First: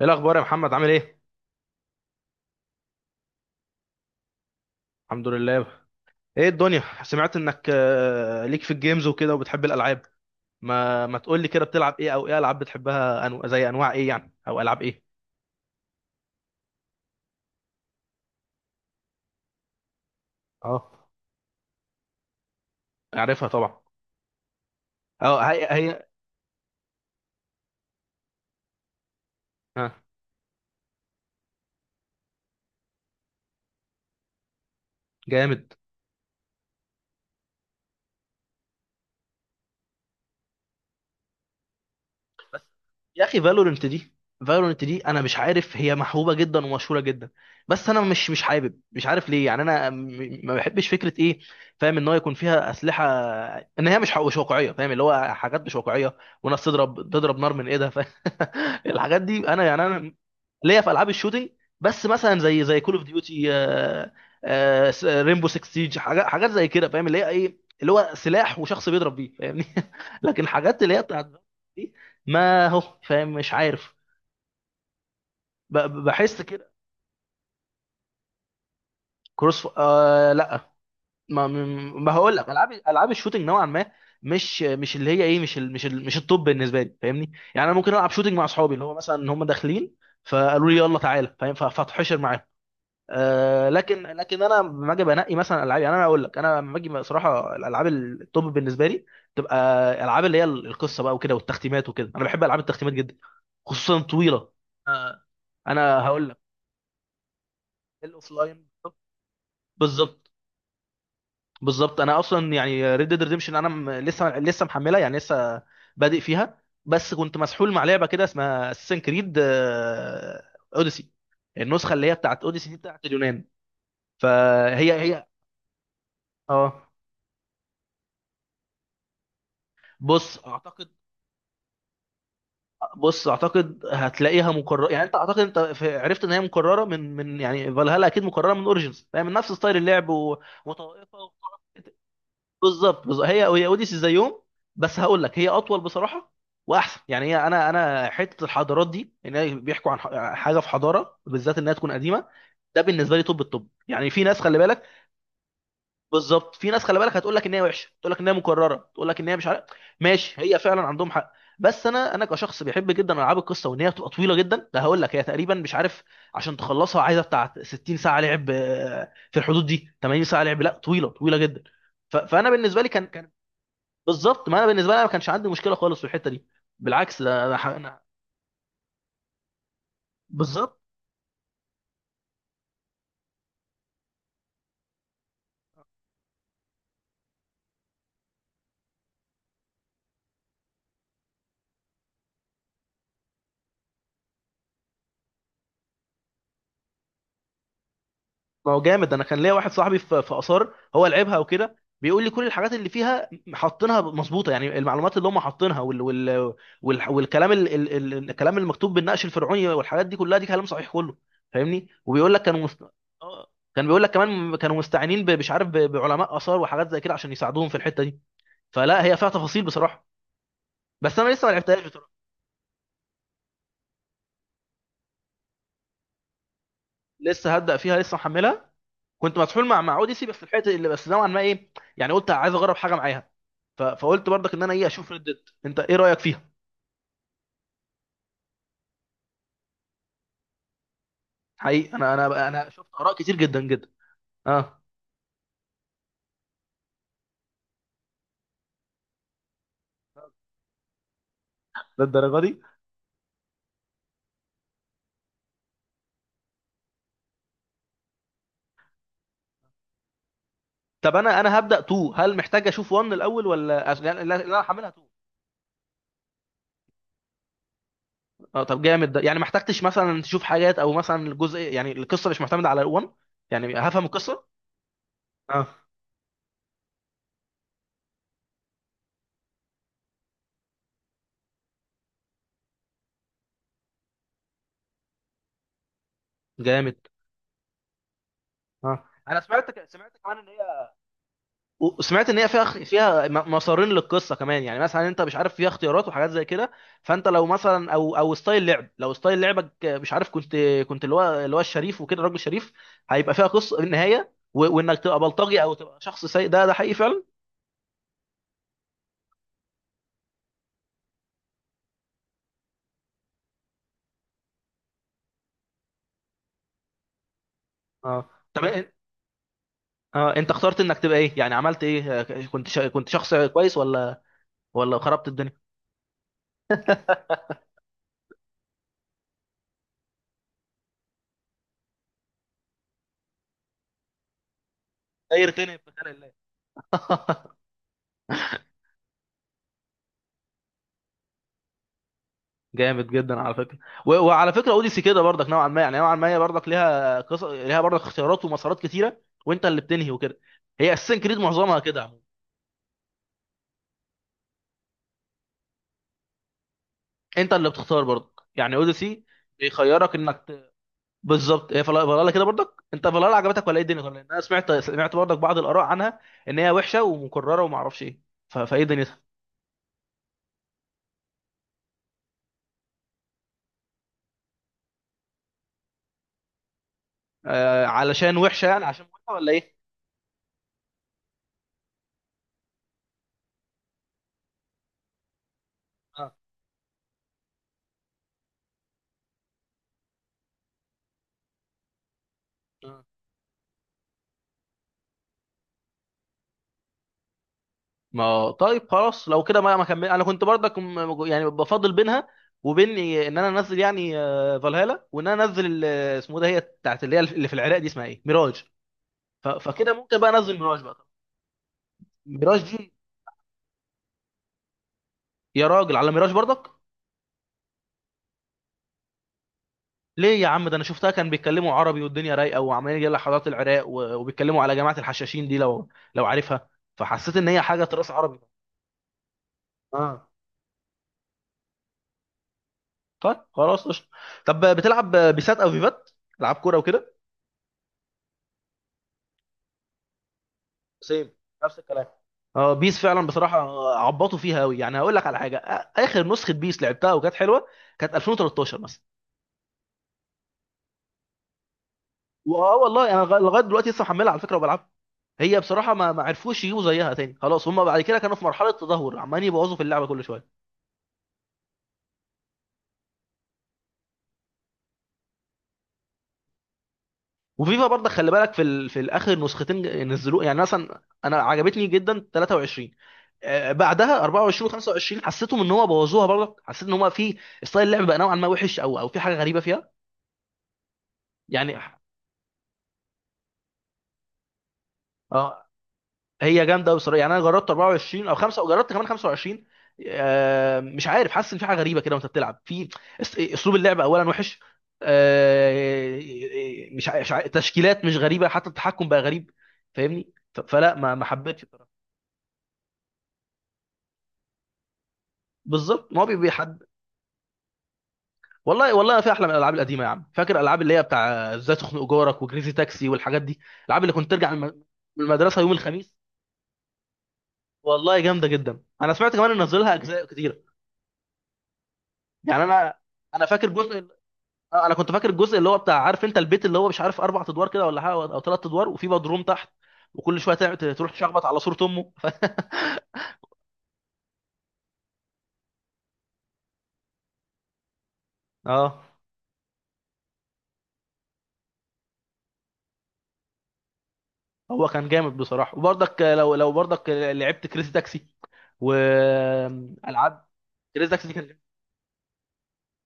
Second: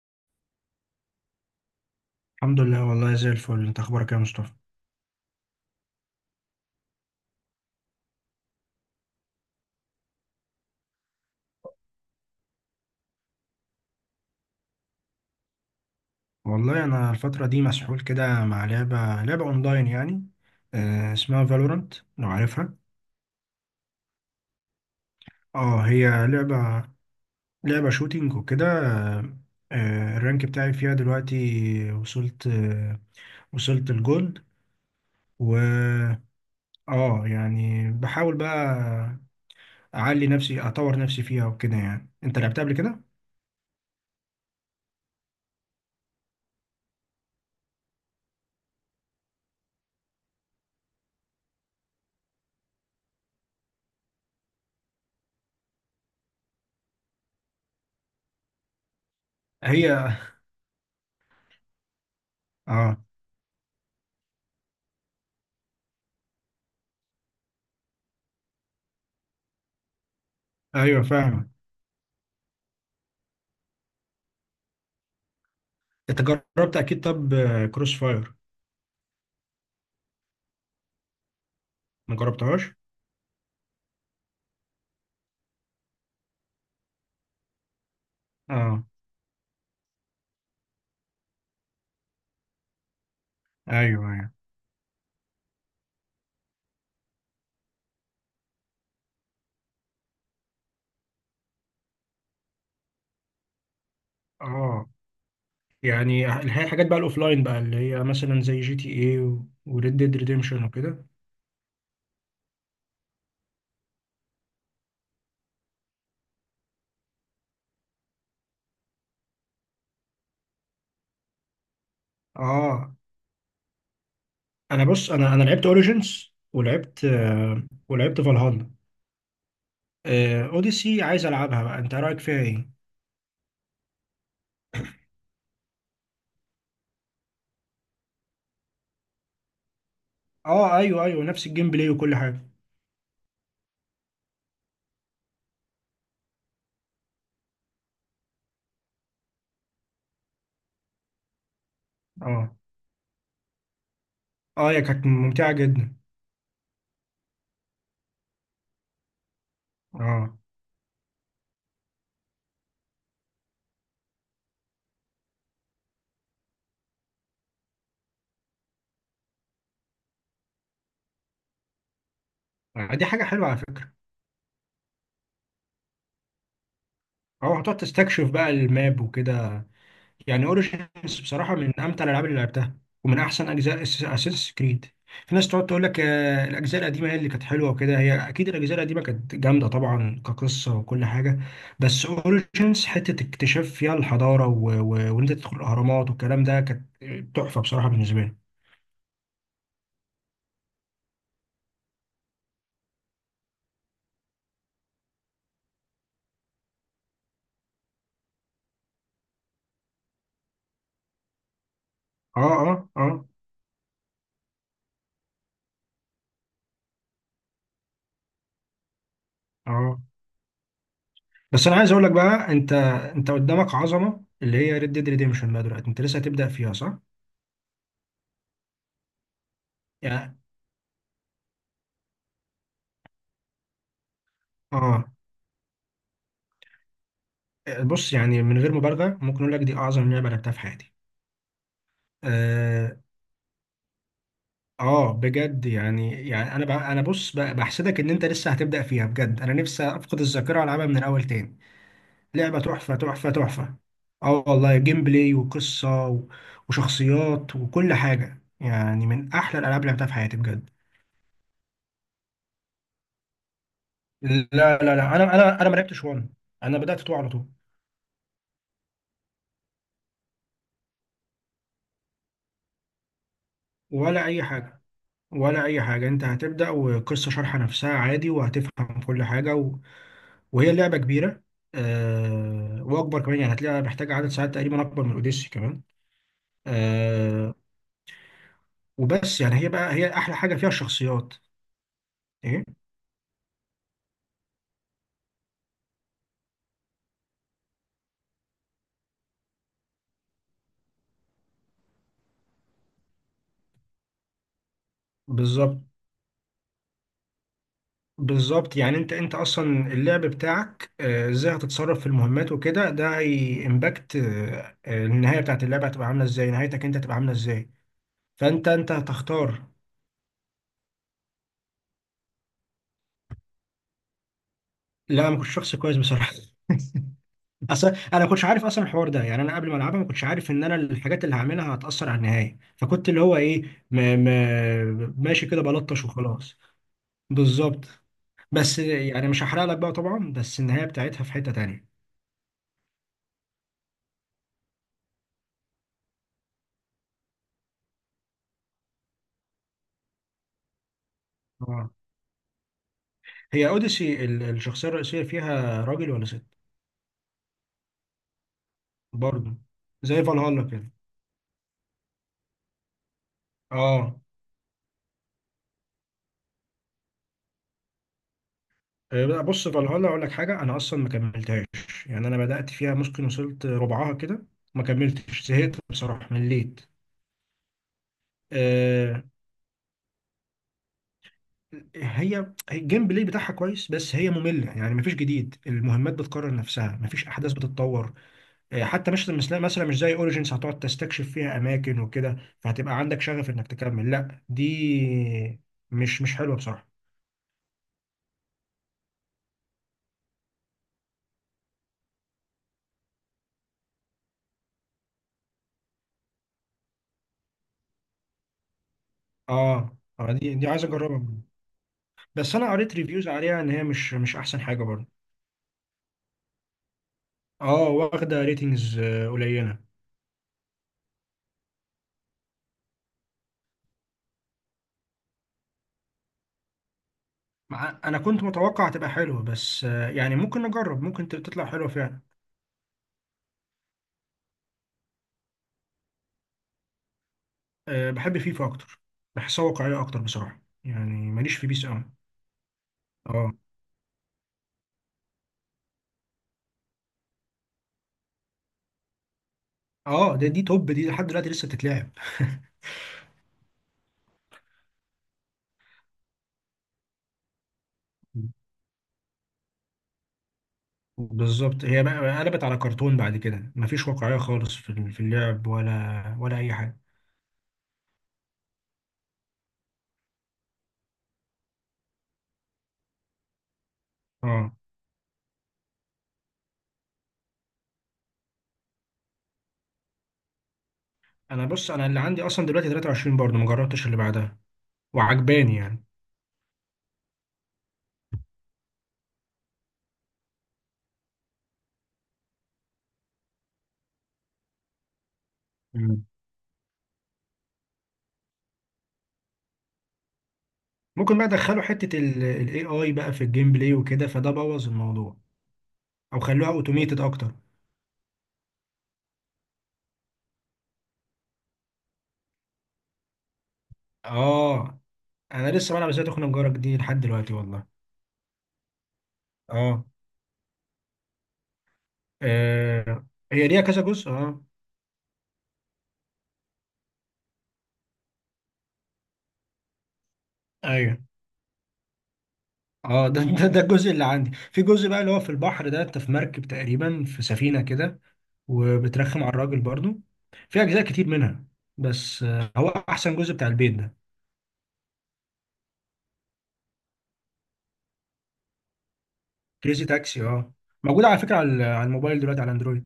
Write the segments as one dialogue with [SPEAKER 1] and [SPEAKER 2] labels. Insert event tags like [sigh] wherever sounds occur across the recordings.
[SPEAKER 1] ايه الاخبار يا محمد، عامل ايه؟
[SPEAKER 2] الحمد لله والله زي الفل، انت اخبارك يا مصطفى؟
[SPEAKER 1] الحمد لله. ايه الدنيا، سمعت انك ليك في الجيمز وكده وبتحب الالعاب. ما تقول لي كده، بتلعب ايه، او ايه العاب بتحبها؟ زي انواع ايه يعني، او العاب ايه؟
[SPEAKER 2] والله انا الفتره دي مسحول كده مع لعبه اونلاين يعني.
[SPEAKER 1] اه،
[SPEAKER 2] آه اسمها فالورانت لو عارفها.
[SPEAKER 1] اعرفها طبعا. اه، هي
[SPEAKER 2] اه
[SPEAKER 1] هي.
[SPEAKER 2] هي لعبه، شوتينج وكده.
[SPEAKER 1] ها.
[SPEAKER 2] الرانك بتاعي فيها دلوقتي وصلت، وصلت الجولد. و
[SPEAKER 1] جامد.
[SPEAKER 2] اه يعني بحاول بقى اعلي نفسي اطور نفسي فيها وكده. يعني انت
[SPEAKER 1] بس
[SPEAKER 2] لعبتها قبل كده؟
[SPEAKER 1] يا اخي، فالورنت دي انا مش عارف، هي محبوبه جدا ومشهوره جدا. بس انا مش حابب، مش عارف ليه، يعني انا ما بحبش فكره ايه. فاهم ان هو يكون فيها اسلحه، ان هي مش واقعيه، فاهم اللي هو حاجات مش واقعيه، وناس تضرب تضرب نار من ايدها، فاهم. [laughs] الحاجات دي انا، يعني انا
[SPEAKER 2] هي
[SPEAKER 1] ليا في العاب الشوتينج، بس مثلا زي كول
[SPEAKER 2] اه
[SPEAKER 1] اوف ديوتي، ريمبو 6 سيج، حاجات حاجات زي كده، فاهم اللي هي ايه، اللي هو سلاح وشخص بيضرب بيه، فاهمني. [laughs] لكن حاجات اللي هي
[SPEAKER 2] ايوه
[SPEAKER 1] بتاعت
[SPEAKER 2] فاهم.
[SPEAKER 1] دي، ما هو فاهم، مش عارف،
[SPEAKER 2] انت
[SPEAKER 1] بحس كده.
[SPEAKER 2] جربت اكيد؟ طب كروس فاير؟
[SPEAKER 1] كروس ف... آه لا، ما ما
[SPEAKER 2] ما
[SPEAKER 1] هقول لك، العاب
[SPEAKER 2] جربتهاش.
[SPEAKER 1] العاب الشوتينج نوعا ما، مش اللي هي ايه، مش التوب بالنسبه لي، فاهمني. يعني انا ممكن العب شوتينج مع اصحابي،
[SPEAKER 2] اه
[SPEAKER 1] اللي هو مثلا هم داخلين فقالوا لي يلا تعالى، فاهم، فاتحشر معاهم. لكن
[SPEAKER 2] ايوه ايوه.
[SPEAKER 1] لكن انا لما اجي بنقي مثلا العاب، يعني انا اقول لك، انا لما اجي صراحه الالعاب التوب بالنسبه لي تبقى العاب اللي هي القصه بقى وكده والتختيمات وكده، انا بحب العاب التختيمات جدا، خصوصا طويله.
[SPEAKER 2] اه
[SPEAKER 1] آه، انا
[SPEAKER 2] يعني
[SPEAKER 1] هقول لك،
[SPEAKER 2] الحاجات بقى الاوفلاين بقى اللي هي مثلا زي
[SPEAKER 1] الاوفلاين.
[SPEAKER 2] جي تي اي وريد ديد
[SPEAKER 1] بالظبط،
[SPEAKER 2] ريديمشن وكده.
[SPEAKER 1] بالظبط. انا اصلا يعني ريد ديد ريديمشن انا لسه محملها، يعني لسه بادئ فيها، بس كنت مسحول مع لعبه كده اسمها اساسن كريد اوديسي. النسخه اللي هي بتاعت اوديسي دي
[SPEAKER 2] اه
[SPEAKER 1] بتاعت اليونان.
[SPEAKER 2] انا
[SPEAKER 1] فهي
[SPEAKER 2] بص،
[SPEAKER 1] هي،
[SPEAKER 2] انا لعبت اوريجينز
[SPEAKER 1] اه.
[SPEAKER 2] ولعبت، ولعبت فالهالا.
[SPEAKER 1] بص
[SPEAKER 2] آه
[SPEAKER 1] اعتقد
[SPEAKER 2] اوديسي عايز العبها بقى، انت رايك فيها ايه؟
[SPEAKER 1] بص اعتقد هتلاقيها مكرره، يعني انت، اعتقد انت عرفت ان هي مكرره من، يعني فالهالا اكيد مكرره من اوريجينز، يعني من نفس ستايل اللعب
[SPEAKER 2] اه ايوه
[SPEAKER 1] وطائفه
[SPEAKER 2] ايوه، نفس الجيم بلاي وكل حاجه.
[SPEAKER 1] بالظبط، بالظبط. هي هي اوديسي زي يوم، بس هقول لك هي اطول بصراحه، واحسن. يعني هي، انا حته الحضارات دي، ان هي بيحكوا عن حاجه في حضاره بالذات انها تكون قديمه،
[SPEAKER 2] اه
[SPEAKER 1] ده بالنسبه لي توب التوب. يعني في ناس خلي
[SPEAKER 2] اه هي
[SPEAKER 1] بالك.
[SPEAKER 2] كانت ممتعه جدا.
[SPEAKER 1] بالظبط، في ناس، خلي بالك، هتقول لك ان هي وحشه، تقول لك ان هي مكرره، تقول لك ان هي مش عارف.
[SPEAKER 2] اه،
[SPEAKER 1] ماشي، هي فعلا عندهم حق، بس انا كشخص بيحب جدا العاب القصه، وان هي بتبقى طويله جدا، ده هقول لك هي تقريبا، مش عارف، عشان تخلصها عايزه بتاع 60 ساعه لعب، في الحدود دي 80 ساعه لعب. لا، طويله طويله جدا. فانا بالنسبه لي
[SPEAKER 2] آه، دي
[SPEAKER 1] كان
[SPEAKER 2] حاجه
[SPEAKER 1] كان
[SPEAKER 2] حلوه على فكره.
[SPEAKER 1] بالظبط، ما انا بالنسبه لي أنا ما كانش عندي مشكله خالص في الحته دي، بالعكس ده انا
[SPEAKER 2] اه، هتقعد تستكشف بقى الماب وكده. يعني
[SPEAKER 1] بالظبط،
[SPEAKER 2] اوريجينز بصراحه من امتع الالعاب اللي لعبتها ومن احسن اجزاء اساس كريد. في ناس تقعد تقول لك آه، الاجزاء القديمه هي اللي كانت حلوه وكده. هي اكيد الاجزاء القديمه كانت جامده طبعا كقصه وكل حاجه، بس اوريجينز حته اكتشاف فيها الحضاره وان انت تدخل الاهرامات والكلام ده كانت تحفه بصراحه بالنسبه لي.
[SPEAKER 1] ما هو جامد. انا كان ليا واحد صاحبي في اثار، هو لعبها وكده، بيقول لي كل الحاجات اللي فيها حاطينها مظبوطه، يعني المعلومات اللي هم حاطينها والكلام ال ال ال الكلام المكتوب بالنقش الفرعوني والحاجات دي كلها، دي كلام صحيح كله، فاهمني. وبيقول
[SPEAKER 2] اه
[SPEAKER 1] لك كانوا مست...
[SPEAKER 2] اه اه
[SPEAKER 1] آه، كان بيقول لك كمان كانوا مستعينين مش عارف بعلماء اثار وحاجات زي كده عشان يساعدوهم في الحته دي. فلا، هي فيها تفاصيل
[SPEAKER 2] اه
[SPEAKER 1] بصراحه، بس انا لسه ما
[SPEAKER 2] بس انا
[SPEAKER 1] لعبتهاش
[SPEAKER 2] عايز اقول
[SPEAKER 1] بصراحه.
[SPEAKER 2] لك بقى، انت، انت قدامك عظمه اللي هي ريد ديد ريديمشن بقى دلوقتي. انت لسه هتبدا فيها صح؟
[SPEAKER 1] لسه هبدا فيها، لسه محملها. كنت مسحول مع اوديسي،
[SPEAKER 2] يعني
[SPEAKER 1] بس الحته اللي بس نوعا ما ايه، يعني قلت عايز اجرب حاجه معاها، فقلت برضك ان انا ايه،
[SPEAKER 2] اه.
[SPEAKER 1] اشوف ريد ديد. انت ايه رايك فيها؟
[SPEAKER 2] بص، يعني من غير مبالغة ممكن أقول لك دي أعظم لعبة لعبتها في حياتي.
[SPEAKER 1] حقيقي، انا شفت
[SPEAKER 2] آه,
[SPEAKER 1] اراء كتير جدا جدا. اه،
[SPEAKER 2] آه بجد يعني، يعني أنا بقى أنا بص بقى بحسدك إن أنت لسه هتبدأ فيها، بجد أنا نفسي أفقد الذاكرة وألعبها من الأول تاني.
[SPEAKER 1] للدرجه دي؟
[SPEAKER 2] لعبة تحفة تحفة تحفة. آه والله، جيم بلاي وقصة و- وشخصيات وكل حاجة، يعني من أحلى الألعاب اللي لعبتها في حياتي بجد.
[SPEAKER 1] طب انا هبدا 2، هل محتاج اشوف 1 الاول ولا لا، لا، لا،
[SPEAKER 2] لا،
[SPEAKER 1] انا
[SPEAKER 2] لا
[SPEAKER 1] هعملها
[SPEAKER 2] لا،
[SPEAKER 1] 2.
[SPEAKER 2] أنا ما لعبتش وان، أنا بدأت تو على طول.
[SPEAKER 1] اه، طب جامد، ده يعني ما احتجتش مثلا تشوف حاجات، او مثلا الجزء يعني القصه مش معتمده على 1؟ يعني هفهم
[SPEAKER 2] ولا أي
[SPEAKER 1] القصه.
[SPEAKER 2] حاجة. ولا
[SPEAKER 1] اه،
[SPEAKER 2] أي حاجة، أنت هتبدأ وقصة شارحة نفسها عادي وهتفهم كل حاجة. وهي لعبة كبيرة. آه، وأكبر كمان، يعني هتلاقيها محتاجة عدد ساعات تقريبا أكبر من أوديسي كمان.
[SPEAKER 1] جامد.
[SPEAKER 2] آه.
[SPEAKER 1] اه، انا
[SPEAKER 2] وبس يعني، هي
[SPEAKER 1] سمعت
[SPEAKER 2] بقى هي
[SPEAKER 1] سمعت
[SPEAKER 2] أحلى
[SPEAKER 1] كمان ان
[SPEAKER 2] حاجة فيها
[SPEAKER 1] هي،
[SPEAKER 2] الشخصيات.
[SPEAKER 1] وسمعت ان هي
[SPEAKER 2] إيه.
[SPEAKER 1] فيها مسارين للقصه كمان. يعني مثلا انت مش عارف، فيها اختيارات وحاجات زي كده، فانت لو مثلا، او ستايل لعب، لو ستايل لعبك مش عارف، كنت اللي هو الشريف وكده، الراجل الشريف، هيبقى فيها قصه النهايه، وانك تبقى بلطجي او
[SPEAKER 2] بالظبط،
[SPEAKER 1] تبقى شخص سيء، ده حقيقي فعلا.
[SPEAKER 2] بالظبط. يعني أنت، أنت أصلا اللعب بتاعك آه، إزاي هتتصرف في المهمات وكده، ده هيمباكت النهاية بتاعت اللعبة. هتبقى عاملة إزاي، نهايتك أنت هتبقى عاملة إزاي.
[SPEAKER 1] اه، طب
[SPEAKER 2] فأنت، أنت هتختار.
[SPEAKER 1] اه انت اخترت انك تبقى ايه، يعني عملت ايه؟ كنت شخص كويس ولا
[SPEAKER 2] لا
[SPEAKER 1] خربت
[SPEAKER 2] أنا ما
[SPEAKER 1] الدنيا؟
[SPEAKER 2] كنتش شخص كويس بصراحة [laughs]
[SPEAKER 1] [laughs]
[SPEAKER 2] اصل انا ما كنتش عارف اصلا الحوار ده. يعني انا قبل ما العبها ما كنتش عارف ان انا الحاجات اللي هعملها هتاثر على النهايه، فكنت اللي هو ايه ماشي
[SPEAKER 1] خير،
[SPEAKER 2] كده
[SPEAKER 1] تاني في
[SPEAKER 2] بلطش
[SPEAKER 1] خلق الله.
[SPEAKER 2] وخلاص.
[SPEAKER 1] [laughs]
[SPEAKER 2] بالظبط. بس يعني مش هحرق لك بقى طبعا، بس النهايه بتاعتها في حته تانية.
[SPEAKER 1] جامد جدا على فكره. وعلى فكره، اوديسي كده برضك نوعا ما، يعني نوعا ما هي برضك ليها قصص، ليها برضك اختيارات ومسارات كتيره، وانت اللي بتنهي وكده. هي اساسا كريد معظمها
[SPEAKER 2] اه.
[SPEAKER 1] كده عموماً.
[SPEAKER 2] هي اوديسي الشخصيه الرئيسيه فيها راجل ولا ست؟
[SPEAKER 1] انت اللي بتختار برضك. يعني اوديسي
[SPEAKER 2] برضه
[SPEAKER 1] بيخيرك
[SPEAKER 2] زي
[SPEAKER 1] انك
[SPEAKER 2] فالهالا كده.
[SPEAKER 1] بالظبط. هي فلالا كده برضك، انت فلالا عجبتك ولا ايه الدنيا
[SPEAKER 2] اه
[SPEAKER 1] كلها؟ انا سمعت برضك بعض الاراء عنها، ان هي وحشه ومكرره وما اعرفش ايه، فايه دنيتها؟
[SPEAKER 2] آه، بص فالهالا اقول لك حاجه، انا اصلا ما كملتهاش. يعني انا بدات فيها ممكن وصلت ربعها كده. ما كملتش، زهقت بصراحه، مليت.
[SPEAKER 1] علشان وحشه، يعني عشان وحشه ولا ايه؟
[SPEAKER 2] هي هي الجيم بلاي بتاعها كويس بس هي مملة، يعني مفيش جديد، المهمات
[SPEAKER 1] اه،
[SPEAKER 2] بتكرر نفسها، مفيش أحداث بتتطور. آه، حتى مثلا مش زي أوريجينز هتقعد تستكشف فيها أماكن وكده فهتبقى
[SPEAKER 1] آه.
[SPEAKER 2] عندك شغف إنك تكمل. لا دي مش حلوة بصراحة.
[SPEAKER 1] ما طيب خلاص، لو كده ما كمل. انا كنت برضك يعني بفضل بينها وبين ان انا انزل، يعني فالهالا، وان انا انزل اسمه ده، هي بتاعت اللي هي اللي في العراق دي، اسمها ايه، ميراج. فكده
[SPEAKER 2] اه
[SPEAKER 1] ممكن بقى
[SPEAKER 2] اه، دي
[SPEAKER 1] انزل
[SPEAKER 2] دي
[SPEAKER 1] ميراج
[SPEAKER 2] عايز
[SPEAKER 1] بقى.
[SPEAKER 2] أجربها. بس
[SPEAKER 1] ميراج
[SPEAKER 2] أنا
[SPEAKER 1] دي،
[SPEAKER 2] قريت ريفيوز عليها إن هي مش أحسن حاجة برضه.
[SPEAKER 1] يا راجل، على ميراج برضك؟
[SPEAKER 2] اه، واخدة ريتنجز قليلة.
[SPEAKER 1] ليه يا عم؟ ده انا شفتها كان بيتكلموا عربي، والدنيا رايقه، وعمالين يجي حضارات العراق وبيتكلموا على جماعه الحشاشين دي، لو عارفها، فحسيت ان هي حاجه تراث
[SPEAKER 2] أنا
[SPEAKER 1] عربي.
[SPEAKER 2] كنت متوقع تبقى حلوة، بس آه،
[SPEAKER 1] اه،
[SPEAKER 2] يعني ممكن نجرب، ممكن تطلع حلوة فعلا.
[SPEAKER 1] طيب خلاص قشطه. طب بتلعب بيسات او فيفات، العاب كوره وكده؟
[SPEAKER 2] أه بحب فيفا اكتر، بحسها واقعيه اكتر بصراحه، يعني
[SPEAKER 1] سيم،
[SPEAKER 2] ماليش في
[SPEAKER 1] نفس
[SPEAKER 2] بيس
[SPEAKER 1] الكلام.
[SPEAKER 2] قوي.
[SPEAKER 1] اه، بيس فعلا
[SPEAKER 2] اه
[SPEAKER 1] بصراحه عبطوا فيها قوي. يعني هقول لك على حاجه، اخر نسخه بيس لعبتها وكانت حلوه، كانت 2013 مثلا.
[SPEAKER 2] اه، ده دي توب، دي لحد دلوقتي لسه بتتلعب.
[SPEAKER 1] واه والله، انا لغايه دلوقتي لسه محملها على فكره وبلعبها. هي بصراحه ما عرفوش يجيبوا زيها تاني، خلاص. هم بعد كده كانوا في مرحله تدهور، عمالين يبوظوا في اللعبه كل شويه.
[SPEAKER 2] بالظبط. هي بقى قلبت على كرتون بعد كده، مفيش واقعيه خالص في اللعب ولا اي حاجه.
[SPEAKER 1] وفيفا برضه خلي بالك في في الاخر نسختين نزلوه، يعني مثلا انا عجبتني جدا 23، بعدها 24
[SPEAKER 2] اه
[SPEAKER 1] و25 حسيتهم ان هو بوظوها برضه. حسيت ان هو في ستايل اللعب بقى نوعا ما وحش، او في حاجه غريبه فيها،
[SPEAKER 2] انا
[SPEAKER 1] يعني.
[SPEAKER 2] بص، انا اللي عندي اصلا دلوقتي 23 برضه، ما جربتش اللي بعدها،
[SPEAKER 1] اه،
[SPEAKER 2] وعجباني يعني.
[SPEAKER 1] هي جامده قوي بصراحه. يعني انا جربت 24 او 5 وجربت كمان 25. مش عارف، حاسس ان في حاجه غريبه كده وانت بتلعب في اسلوب اللعب اولا وحش.
[SPEAKER 2] مم.
[SPEAKER 1] آه
[SPEAKER 2] مم.
[SPEAKER 1] مش ع- مش ع- تشكيلات مش غريبه، حتى التحكم بقى غريب، فاهمني. فلا، ما
[SPEAKER 2] ممكن بقى
[SPEAKER 1] حبيتش
[SPEAKER 2] ادخلوا
[SPEAKER 1] بصراحه.
[SPEAKER 2] حته الاي اي بقى في الجيم بلاي وكده، فده بوظ الموضوع.
[SPEAKER 1] بالظبط، ما هو
[SPEAKER 2] او خلوها
[SPEAKER 1] بيحد.
[SPEAKER 2] اوتوميتد اكتر.
[SPEAKER 1] والله، والله في احلى من الالعاب القديمه، يا عم فاكر الالعاب اللي هي بتاع، ازاي تخنق جارك وكريزي تاكسي والحاجات دي؟ الالعاب اللي كنت ترجع
[SPEAKER 2] اه
[SPEAKER 1] من المدرسه
[SPEAKER 2] انا
[SPEAKER 1] يوم
[SPEAKER 2] لسه بلعب
[SPEAKER 1] الخميس.
[SPEAKER 2] ازاي تخنق جارك دي لحد دلوقتي والله.
[SPEAKER 1] والله جامده جدا. انا سمعت كمان ان نزلها
[SPEAKER 2] اه
[SPEAKER 1] اجزاء كتير. يعني انا
[SPEAKER 2] آه
[SPEAKER 1] انا
[SPEAKER 2] هي
[SPEAKER 1] فاكر
[SPEAKER 2] ليها كذا
[SPEAKER 1] جزء،
[SPEAKER 2] جزء اه.
[SPEAKER 1] انا كنت فاكر الجزء اللي هو بتاع، عارف انت البيت اللي هو مش عارف اربع ادوار كده ولا حاجه، او ثلاث ادوار، وفي بدروم تحت، وكل شويه تروح
[SPEAKER 2] ايوه.
[SPEAKER 1] تشخبط على صوره امه. [laughs]
[SPEAKER 2] اه ده الجزء اللي عندي. في جزء بقى اللي هو في البحر ده، انت في مركب تقريبا، في سفينة كده
[SPEAKER 1] اه،
[SPEAKER 2] وبترخم على الراجل برضو. في اجزاء كتير منها، بس آه، هو احسن جزء بتاع البيت ده.
[SPEAKER 1] هو كان جامد بصراحه، وبرضك لو برضك لعبت كريزي تاكسي
[SPEAKER 2] كريزي تاكسي
[SPEAKER 1] والعاب.
[SPEAKER 2] اه.
[SPEAKER 1] كريزي
[SPEAKER 2] موجود
[SPEAKER 1] تاكسي دي
[SPEAKER 2] على
[SPEAKER 1] كان
[SPEAKER 2] فكرة،
[SPEAKER 1] جامد.
[SPEAKER 2] على على الموبايل دلوقتي على اندرويد.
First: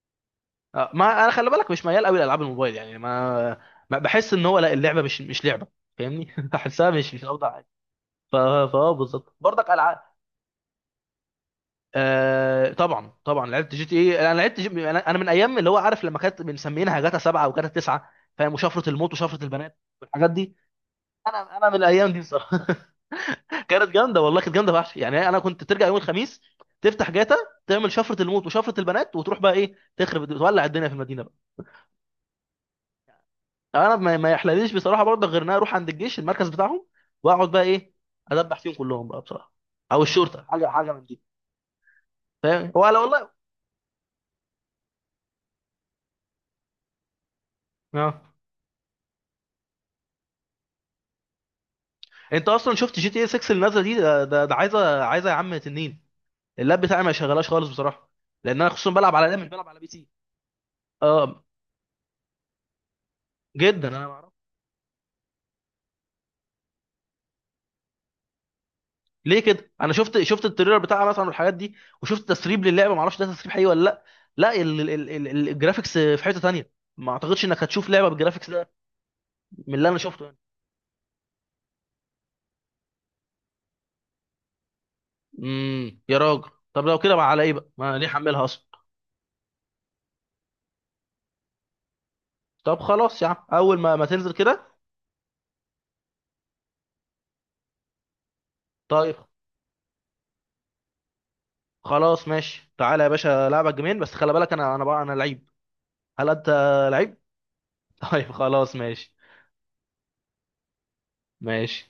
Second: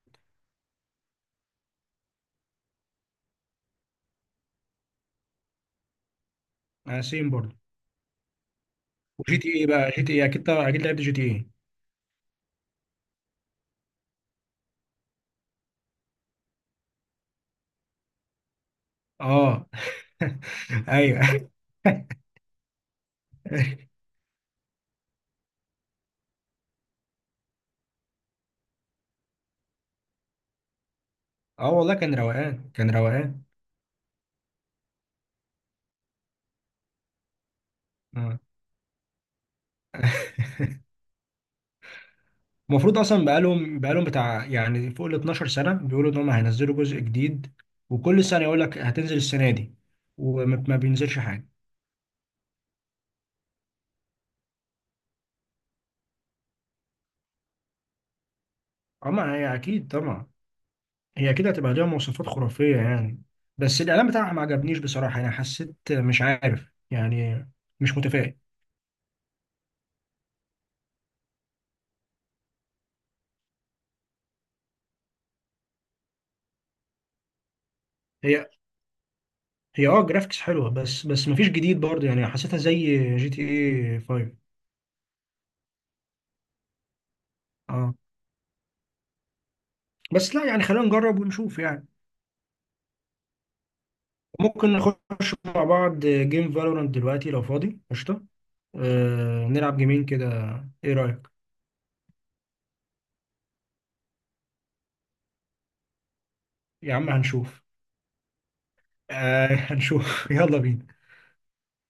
[SPEAKER 1] ما انا خلي بالك مش ميال قوي لالعاب الموبايل، يعني ما بحس ان هو، لا، اللعبه مش لعبه، فاهمني. [laughs] بحسها
[SPEAKER 2] على
[SPEAKER 1] مش
[SPEAKER 2] سيم برضو.
[SPEAKER 1] اوضح حاجه، فا بالظبط
[SPEAKER 2] وجي تي ايه
[SPEAKER 1] برضك
[SPEAKER 2] بقى،
[SPEAKER 1] العاب.
[SPEAKER 2] جي تي ايه اكيد طبعا، اكيد لعبت جي تي ايه.
[SPEAKER 1] طبعا، طبعا، لعبت جي تي ايه. انا لعبت انا من ايام، اللي هو عارف لما كانت بنسمينها جاتا 7 وجاتا 9، فاهم، وشفرة الموت وشفرة
[SPEAKER 2] اه
[SPEAKER 1] البنات والحاجات دي.
[SPEAKER 2] [laughs] ايوه
[SPEAKER 1] انا من
[SPEAKER 2] [laughs]
[SPEAKER 1] الايام دي الصراحه. [laughs] كانت جامده والله، كانت جامده فشخ. يعني انا كنت ترجع يوم الخميس، تفتح جاتا، تعمل شفرة الموت وشفرة البنات، وتروح بقى ايه، تخرب، تولع الدنيا في المدينه بقى.
[SPEAKER 2] اه والله كان روقان، كان روقان.
[SPEAKER 1] انا ما يحلليش بصراحه برضه، غير ان انا اروح عند الجيش المركز بتاعهم، واقعد بقى ايه،
[SPEAKER 2] اه
[SPEAKER 1] ادبح فيهم كلهم بقى بصراحه، او الشرطه، حاجه
[SPEAKER 2] [laughs]
[SPEAKER 1] حاجه من دي، فاهم، هو
[SPEAKER 2] المفروض
[SPEAKER 1] على
[SPEAKER 2] اصلا
[SPEAKER 1] والله.
[SPEAKER 2] بقالهم بتاع يعني فوق ال 12 سنه بيقولوا ان هم هينزلوا جزء جديد،
[SPEAKER 1] اه،
[SPEAKER 2] وكل سنه يقول لك هتنزل السنه دي وما ما بينزلش حاجه.
[SPEAKER 1] انت اصلا شفت جي تي اي 6 اللي نازله دي؟ ده عايزه، عايزه يا عم تنين. اللاب بتاعي ما شغلاش خالص بصراحه، لان انا خصوصا بلعب على
[SPEAKER 2] اما
[SPEAKER 1] لاب، مش
[SPEAKER 2] هي
[SPEAKER 1] بلعب على بي
[SPEAKER 2] اكيد
[SPEAKER 1] سي.
[SPEAKER 2] طبعا، هي
[SPEAKER 1] اه،
[SPEAKER 2] اكيد هتبقى ليها مواصفات خرافيه يعني. بس
[SPEAKER 1] جدا. انا
[SPEAKER 2] الاعلان
[SPEAKER 1] ما اعرف،
[SPEAKER 2] بتاعها ما عجبنيش بصراحه، انا حسيت مش عارف يعني، مش متفائل.
[SPEAKER 1] ليه كده انا شفت التريلر بتاعها مثلا والحاجات دي، وشفت تسريب للعبه، ما اعرفش ده تسريب حقيقي ولا لا. لا، الجرافيكس في حته تانية، ما اعتقدش انك هتشوف لعبه
[SPEAKER 2] هي
[SPEAKER 1] بالجرافيكس ده، من
[SPEAKER 2] هي
[SPEAKER 1] اللي انا
[SPEAKER 2] اه
[SPEAKER 1] شفته يعني.
[SPEAKER 2] جرافيكس حلوه، بس بس ما فيش جديد برضه، يعني حسيتها زي جي تي اي 5.
[SPEAKER 1] يا راجل، طب لو كده بقى، على ايه بقى،
[SPEAKER 2] اه
[SPEAKER 1] ما ليه حملها اصلا.
[SPEAKER 2] بس لا يعني خلينا نجرب ونشوف يعني.
[SPEAKER 1] طب خلاص يا عم، اول ما تنزل كده.
[SPEAKER 2] ممكن نخش مع بعض جيم فالورانت دلوقتي لو فاضي، قشطه.
[SPEAKER 1] طيب،
[SPEAKER 2] آه، نلعب جيمين كده. ايه رأيك؟
[SPEAKER 1] خلاص، ماشي. تعالى يا باشا، لعبك جيمين بس خلي بالك، انا بقى انا لعيب. هل انت
[SPEAKER 2] يا عم
[SPEAKER 1] لعيب؟
[SPEAKER 2] هنشوف.
[SPEAKER 1] [laughs] طيب خلاص، ماشي،
[SPEAKER 2] آه [laughs] هنشوف يلا بينا.
[SPEAKER 1] ماشي.